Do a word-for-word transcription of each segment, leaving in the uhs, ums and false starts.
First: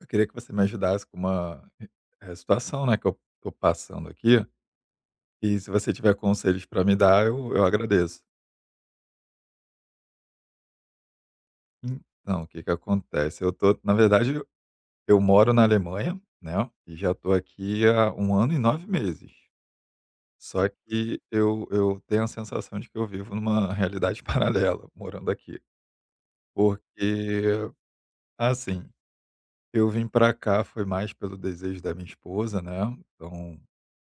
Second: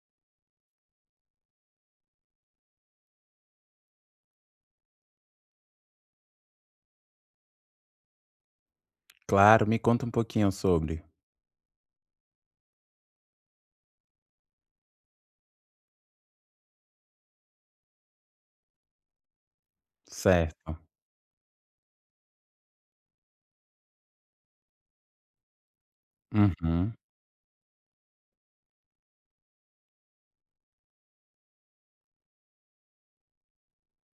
Eu queria que você me ajudasse com uma eh, situação, né, que eu tô passando aqui, e se você tiver conselhos para me dar, eu eu agradeço. Claro, me conta um pouquinho sobre. Então, o que que acontece? Eu tô na verdade, eu moro na Alemanha, né, e já tô aqui há um ano e nove meses. Só Certo. que eu eu tenho a sensação de que eu vivo numa realidade paralela, morando aqui. Uhum, Porque, assim, eu vim para cá foi mais pelo desejo da minha esposa, né, então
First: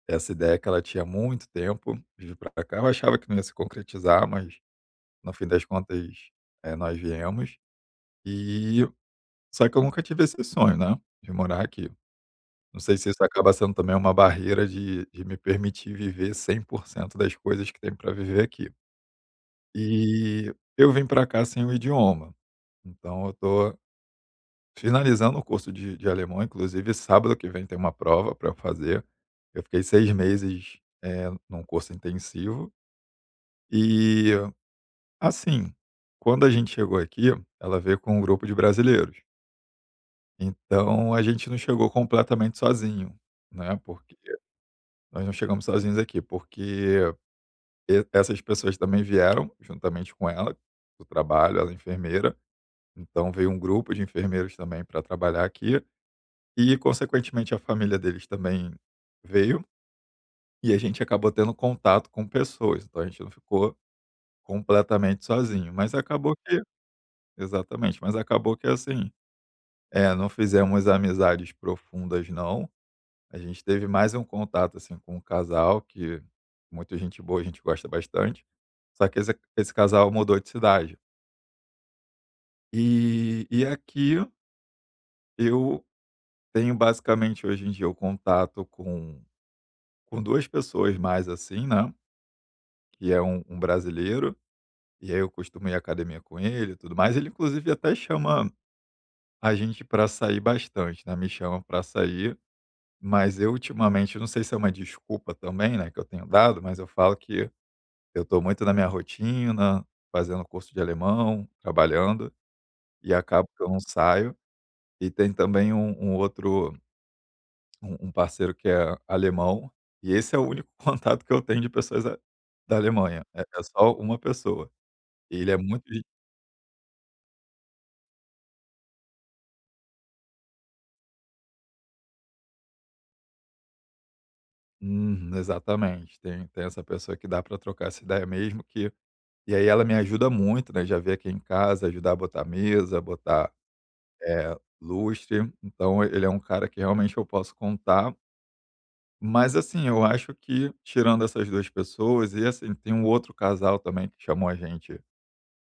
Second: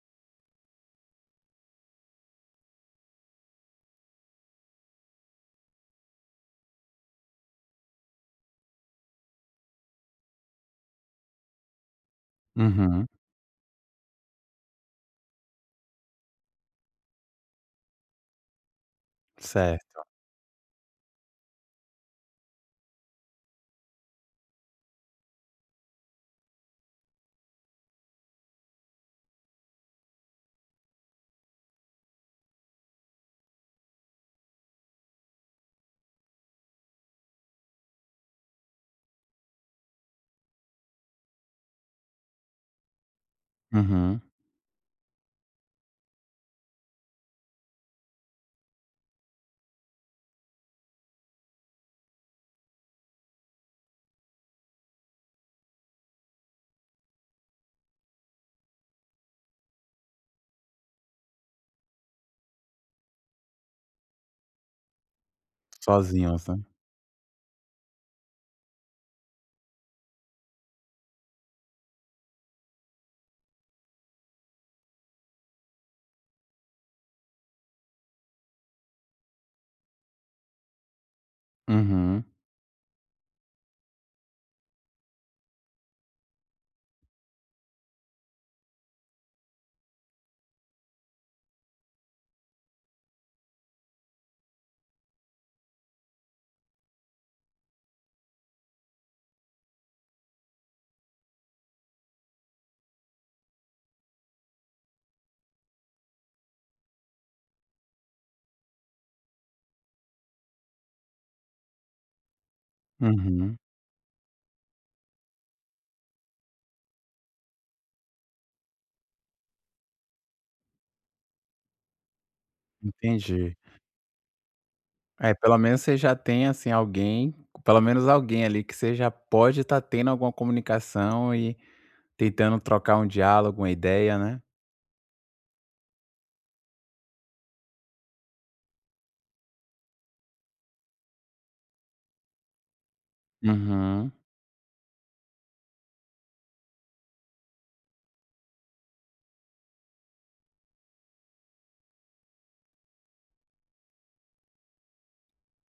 essa ideia que ela tinha há muito tempo de vir pra cá, eu achava que não ia se concretizar, mas no fim das contas, eh, nós viemos. E só que eu nunca tive esse sonho, né, de morar aqui. Não sei uhum, se isso acaba sendo também uma barreira de de me permitir viver cem por cento das coisas que tem para viver aqui. certo. E eu vim para cá sem o idioma, então eu tô finalizando o curso de de alemão, inclusive sábado que vem tem uma prova para fazer. Eu fiquei seis meses, eh, num curso intensivo. E, assim, quando a gente chegou aqui, ela veio com um grupo de brasileiros. Então a gente não chegou completamente sozinho, né, porque Uhum. nós não chegamos sozinhos aqui, porque e essas pessoas também vieram juntamente com ela, do trabalho, ela é enfermeira, então veio um grupo de enfermeiros também para trabalhar aqui e consequentemente a família deles também veio, e a gente acabou tendo contato com pessoas, então a gente não ficou completamente sozinho, mas acabou Sozinhos, né. que... Exatamente, mas acabou que assim, é, não fizemos amizades profundas não, a gente teve mais um contato, assim, com um casal que muita gente boa, a gente gosta bastante, só que esse esse casal mudou de cidade. Uhum, E e aqui eu tenho basicamente hoje em dia o contato com com duas pessoas mais, assim, né, que é um um brasileiro, e aí eu costumo ir à academia com ele e tudo mais, ele inclusive até chama a gente para sair bastante, né, me chama para sair. Mas eu ultimamente, não sei se é uma desculpa também, né, que eu tenho dado, mas eu falo que eu estou muito na minha rotina, fazendo curso de alemão, trabalhando, e acabo uhum, que eu não saio. E tem também um um outro um um parceiro que é alemão, e esse é o único contato que eu tenho de pessoas a da Alemanha, é entendi. é só uma pessoa. É, E ele é pelo menos muito você gen... já tem, assim, alguém pelo menos alguém ali que você já pode estar tendo alguma comunicação e tentando trocar um diálogo, uma ideia, né. Uhum, exatamente. Tem tem essa pessoa que dá para trocar essa ideia mesmo que e aí ela me ajuda muito, né, já veio aqui em casa ajudar a botar a mesa, botar... Uhum, É, lustre. Então ele é um cara que realmente eu posso contar. Mas assim, eu acho que tirando essas duas pessoas e assim, tem um outro casal também que chamou a gente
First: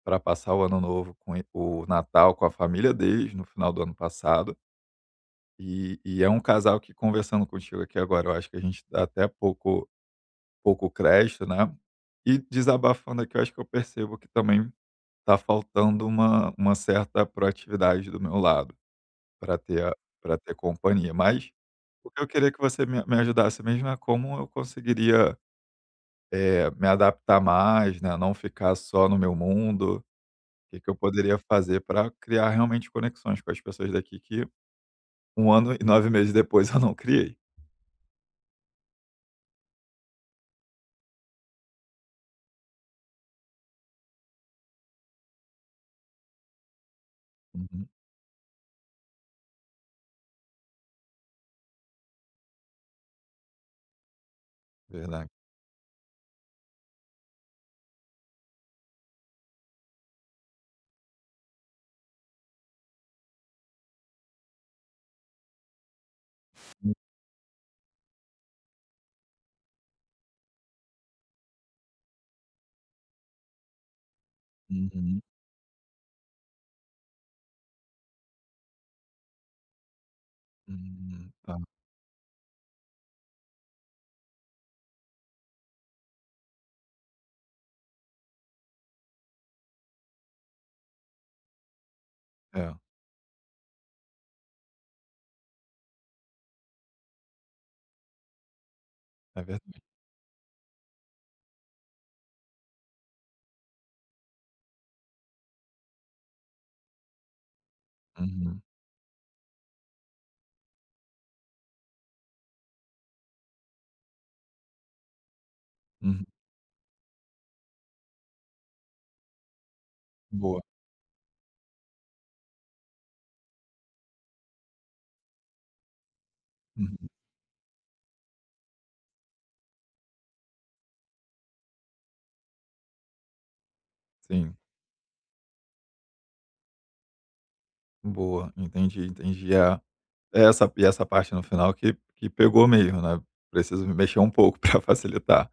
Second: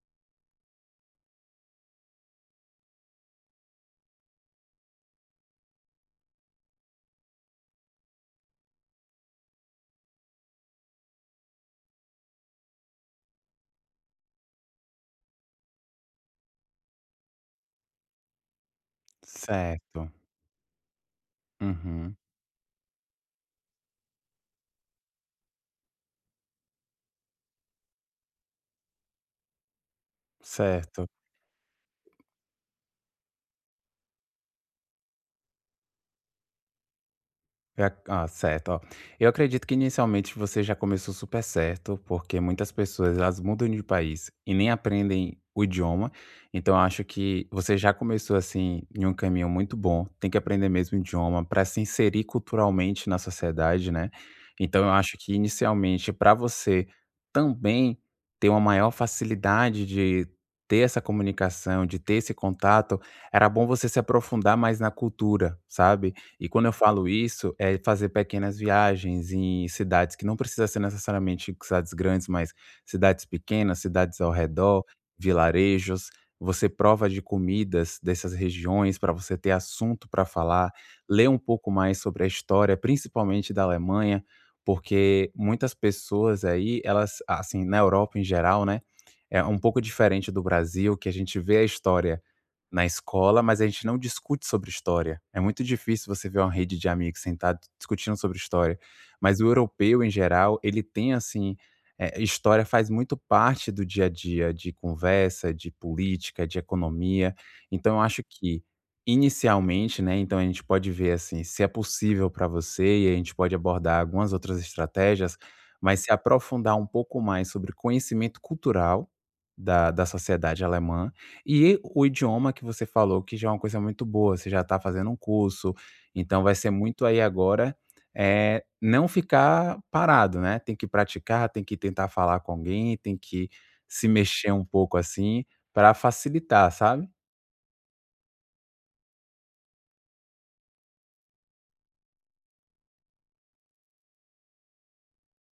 para passar o ano novo com e o Natal com a família deles no final do ano passado. E e é um casal que conversando contigo aqui agora, eu acho que a gente dá até pouco pouco crédito, né. E desabafando aqui, eu acho que eu percebo que também tá faltando uma uma certa proatividade do meu lado para ter a certo. pra ter companhia. Mas... O Uhum, que eu queria que você me me ajudasse mesmo é como eu conseguiria, eh, me adaptar mais, né, não ficar só no meu mundo. O que que eu certo. poderia fazer para criar realmente conexões com as pessoas daqui que um ano e nove meses depois eu não criei. É a ah, certo, ó. Eu acredito que inicialmente você já começou super certo, porque muitas pessoas elas mudam de país e nem aprendem o idioma. Então eu acho que você Uhum, já começou assim em um caminho muito bom. Tem que aprender mesmo o idioma para se inserir culturalmente na sociedade, né. Então eu acho verdade. que inicialmente para você também ter uma maior facilidade de ter essa comunicação, de ter esse contato, era bom você se aprofundar mais na cultura, sabe. E quando eu falo isso, é fazer pequenas viagens em cidades que não precisa ser necessariamente cidades grandes, mas cidades pequenas, cidades ao redor, Uhum, uhum, vilarejos. Você prova de comidas dessas regiões para você ter assunto para falar, ler uhum, um tá. pouco mais sobre a história, principalmente da Alemanha, porque muitas pessoas aí, elas, assim, na Europa em geral, né? É um pouco diferente do Brasil, que a gente vê a história É, na escola, mas a gente não discute sobre história. É muito difícil você ver uma rede de amigos sentados discutindo sobre história. Mas é o verdade. europeu, em geral, ele tem assim, eh, história faz muito parte do dia a dia, de conversa, de política, de economia. Então eu acho Uhum, que, inicialmente, né, então a gente pode ver assim, se é possível para você, e a gente pode abordar algumas outras estratégias, mas se uhum. aprofundar um pouco mais sobre conhecimento cultural da da Boa. sociedade alemã, e o idioma que você falou, que já é uma coisa muito boa, você já está fazendo um curso, então vai ser muito Uhum, aí agora, eh, não ficar parado, né, tem que praticar, tem que tentar falar com alguém, tem que se mexer sim. um pouco, assim, para facilitar, sabe? Boa, entendi, entendi. É, é essa e essa parte no final que que pegou meio, né. Preciso me mexer um pouco para facilitar.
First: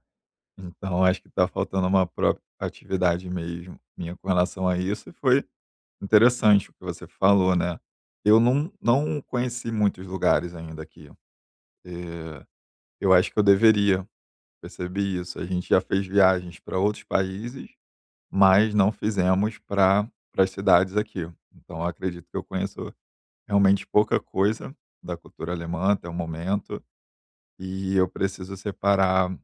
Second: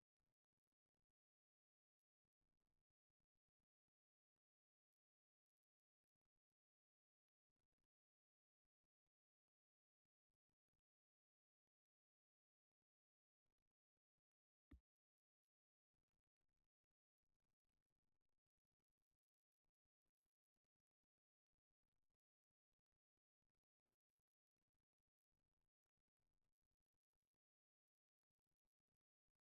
Então acho que está faltando uma própria atividade mesmo minha com relação a isso e foi interessante o que você falou, né. Eu não não conheci muitos lugares ainda aqui, eh, eu acho que eu deveria, percebi isso. A gente já fez viagens para outros países, mas não fizemos pra para as cidades aqui. Então eu acredito que eu conheço realmente pouca coisa da cultura alemã até o momento, e eu preciso separar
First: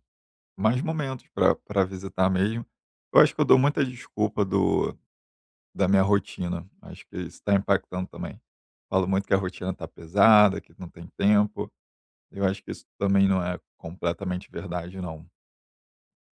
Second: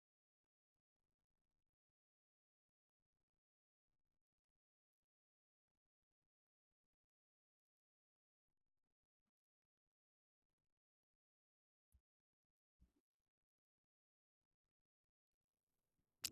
mais momentos para pra visitar mesmo. Eu acho que eu dou muita desculpa do da minha rotina, acho que isso tá impactando também. Falo muito que a rotina está pesada, que não tem tempo, eu acho que isso também não é completamente verdade não,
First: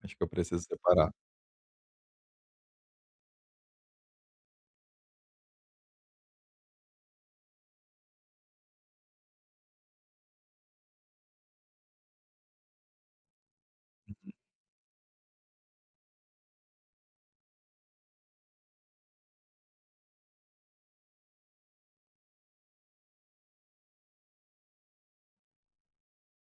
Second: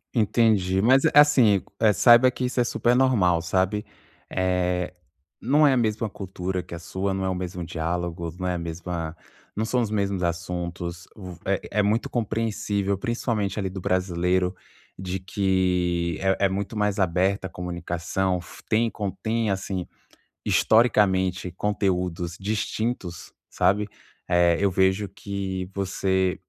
acho que eu preciso Entendi, mas é separar. assim, eh, saiba que isso é super normal, sabe. Eh, não é a mesma cultura que a sua, não é o mesmo diálogo, não é a mesma não são os mesmos assuntos, o é é é muito compreensível, principalmente ali do brasileiro, de que é é muito mais aberta a comunicação, f tem contém, assim, historicamente, conteúdos distintos, sabe. Eh, eu vejo que você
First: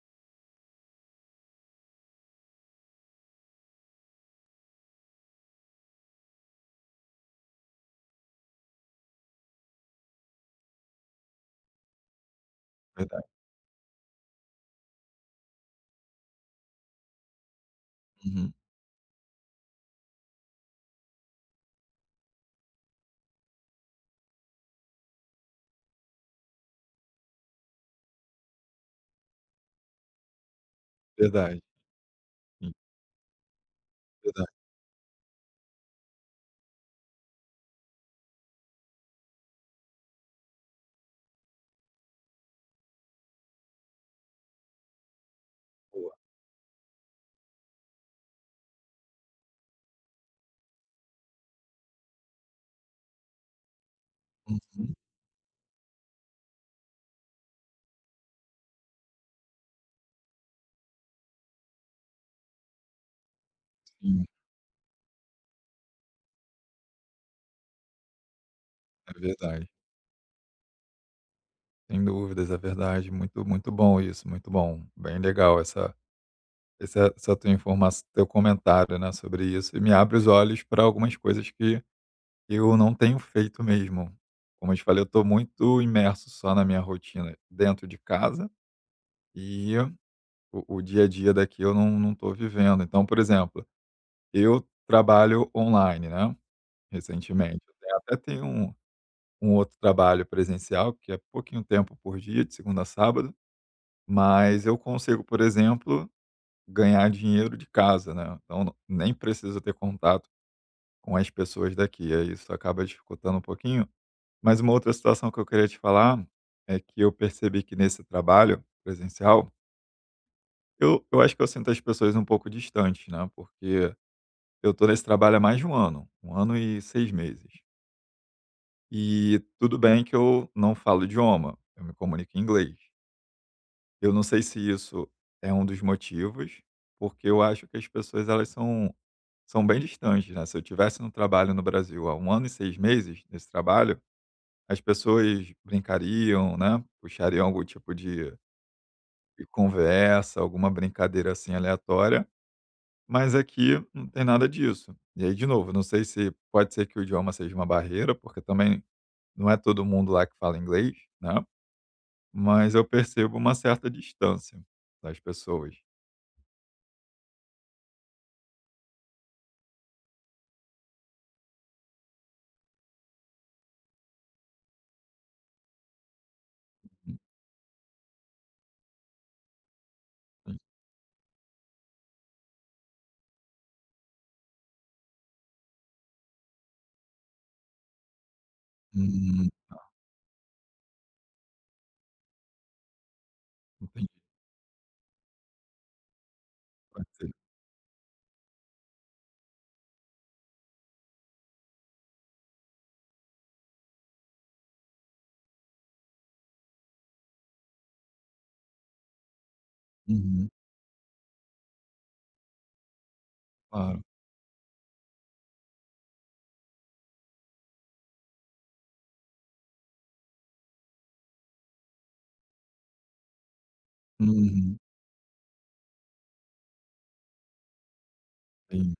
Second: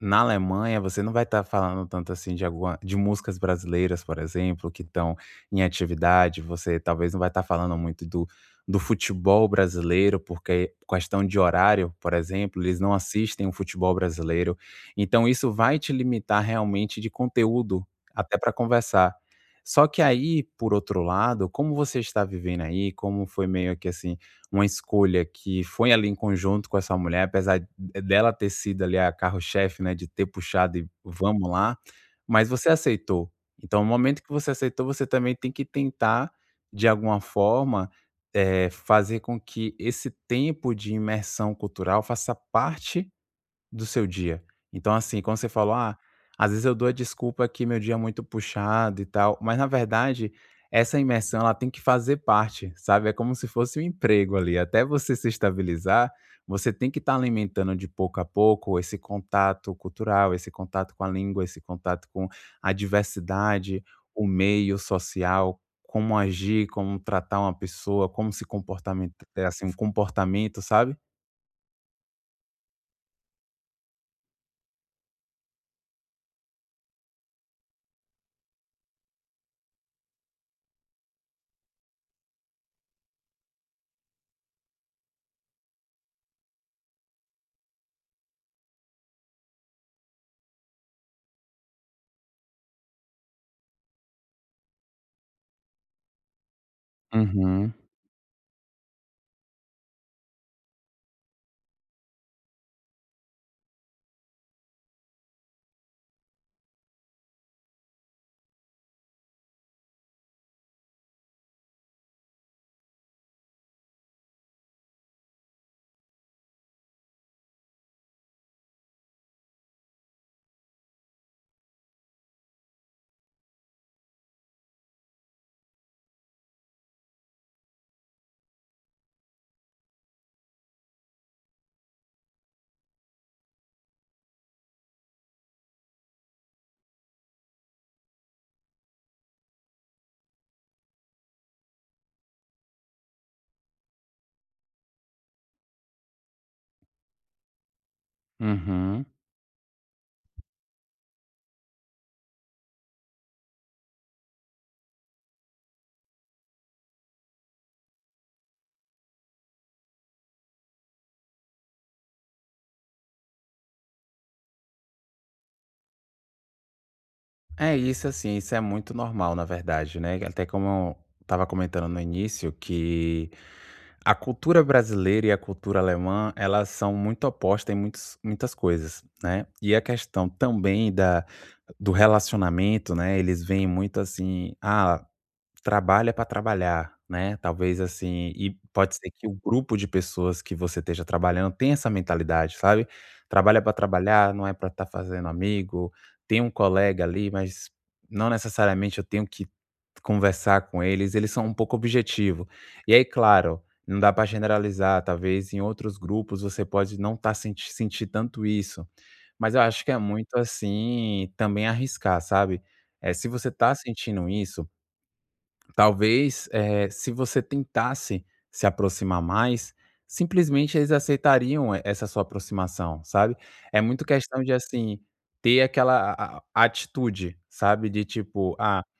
na Alemanha, você não vai estar falando tanto assim de alguma de músicas brasileiras, por exemplo, que estão em atividade, você talvez não vai estar falando muito do do futebol brasileiro, porque questão de horário, por exemplo, eles não Verdade. assistem o futebol brasileiro. Então isso vai te limitar realmente de conteúdo, até para Uhum. conversar. Só que aí, por outro lado, como você está vivendo aí, como foi meio que assim, uma escolha que foi ali em conjunto com essa mulher, apesar é dela ter sido ali a carro-chefe, né, de ter puxado e vamos Verdade, lá, mas você sim, aceitou. Então, no momento que você verdade, aceitou, você também tem que tentar, de alguma forma, eh, fazer com que esse tempo de imersão cultural faça parte do seu dia. Então, assim, quando você falou: "Ah, boa. às vezes eu dou a desculpa que meu dia é muito puxado e tal", mas na verdade essa imersão ela tem que fazer parte, sabe, é como se fosse um emprego ali, até Uhum, você se estabilizar, você tem que estar alimentando de pouco a pouco esse contato cultural, esse contato com a língua, esse contato com a diversidade, sim, o meio social, como agir, como tratar uma pessoa, como se comportamento é ter assim verdade. um comportamento, sabe? Sem dúvidas, é verdade, muito muito bom isso, muito bom. Bem legal essa essa essa tua informação teu comentário, né, sobre isso e me abre os olhos para algumas coisas que eu não tenho feito mesmo. Como eu te falei, eu estou muito imerso só na minha rotina dentro de casa e o, o dia a dia daqui eu não, não estou vivendo. Então, por exemplo, eu trabalho online, né? Recentemente. Eu Uhum, tenho- até tenho um, um outro trabalho presencial, que é pouquinho tempo por dia, de segunda a sábado, mas eu consigo, por exemplo, ganhar dinheiro de casa, né? Então, nem preciso ter contato com as pessoas daqui. Aí isso acaba dificultando um pouquinho. Mas uma outra situação que eu queria te falar é que eu percebi que nesse trabalho presencial, eu eu acho que eu sinto as pessoas um pouco distantes, né, porque eu tô nesse trabalho há mais de um ano, um ano e seis meses. E tudo bem que eu não falo idioma, eu me comunico em inglês. Eu não sei se isso é um dos motivos, porque eu acho que as pessoas elas são são bem distantes, né. Se eu tivesse no trabalho no Brasil há um ano e seis meses, nesse trabalho, as pessoas brincariam, né, puxariam algum tipo de uhum. e conversa, alguma brincadeira assim aleatória, mas aqui não tem nada disso. E aí, de novo, não sei se pode ser que o idioma seja uma barreira, porque também não é todo mundo lá que fala inglês, né? Mas eu percebo uma certa distância das pessoas. É isso, assim, isso é muito normal, na verdade, né? Até como eu estava comentando no início, que a cultura brasileira e a cultura alemã, elas são muito opostas em muitos, muitas coisas, né? E a questão Entendi. também da, do relacionamento, né? Eles veem muito assim, ah, trabalha para trabalhar, né, talvez assim e pode ser que o Uhum, grupo de pessoas que você esteja trabalhando tenha essa mentalidade, sabe. Trabalha para entendi, trabalhar, não é para estar fazendo amigo, tem um colega pode ser. ali, mas não necessariamente eu tenho que conversar com eles, eles são um pouco objetivo. E aí, claro, não dá para generalizar, talvez em outros grupos você pode não estar senti sentir tanto isso, mas eu acho que é muito, Uhum, assim, também arriscar, sabe. É se você está claro. sentindo isso. Talvez, eh, se você tentasse se aproximar mais, simplesmente eles aceitariam e essa sua aproximação, sabe. É muito questão de, Uhum, assim, ter aquela a a atitude, sabe, de tipo: "Ah, sim.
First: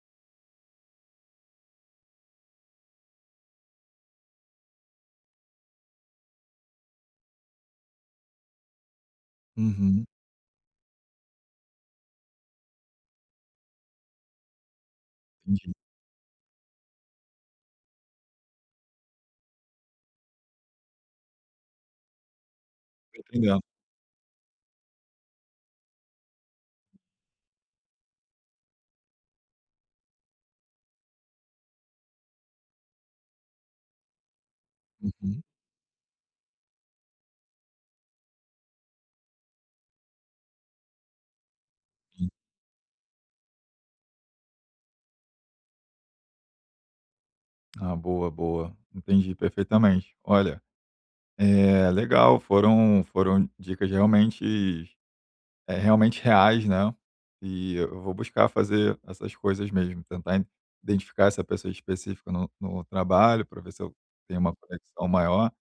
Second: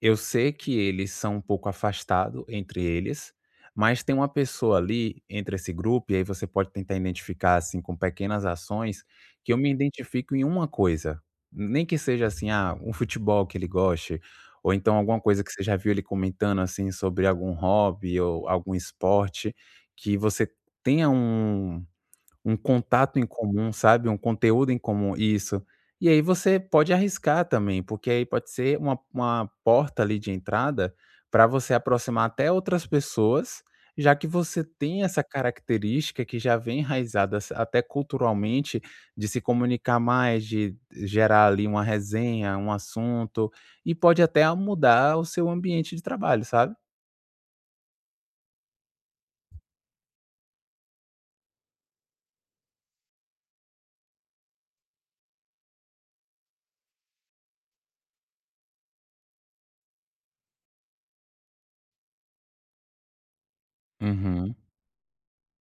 eu sei que eles são um pouco afastados entre eles, mas tem uma pessoa ali entre esse grupo", e aí você pode tentar identificar, assim, com pequenas ações, que eu me Uhum, identifico em uma coisa. Nem que seja assim, ah, um futebol que ele goste, ou então alguma coisa que você entendi. já viu ele comentando, assim, sobre algum hobby ou algum esporte, que você tenha um um contato Tô em entendendo. comum, sabe, um conteúdo em comum, isso. E aí você pode arriscar também, porque aí pode ser uma uma porta ali de entrada para você aproximar até outras pessoas, já que você tem essa Uhum, característica que já vem enraizada s até culturalmente, de se comunicar mais, de gerar ali uma sim. resenha, um assunto, e pode até mudar o seu ambiente de trabalho, sabe. Ah, boa, boa. Entendi perfeitamente. Olha, é legal, foram, foram dicas realmente é realmente reais, né. E eu vou buscar fazer essas coisas mesmo, tentar in... identificar essa pessoa específica no no trabalho, para ver se eu tenho Uhum, uma conexão maior,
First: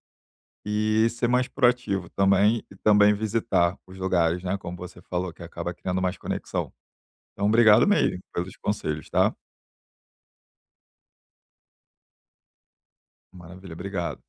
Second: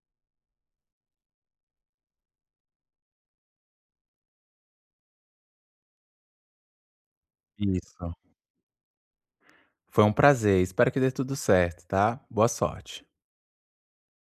e ser mais proativo também, e também visitar os lugares, né, como você falou, que acaba criando mais conexão. Então obrigado isso. mesmo pelos conselhos, tá. Foi um prazer, espero que dê tudo certo, tá. Boa sorte. Maravilha, obrigado.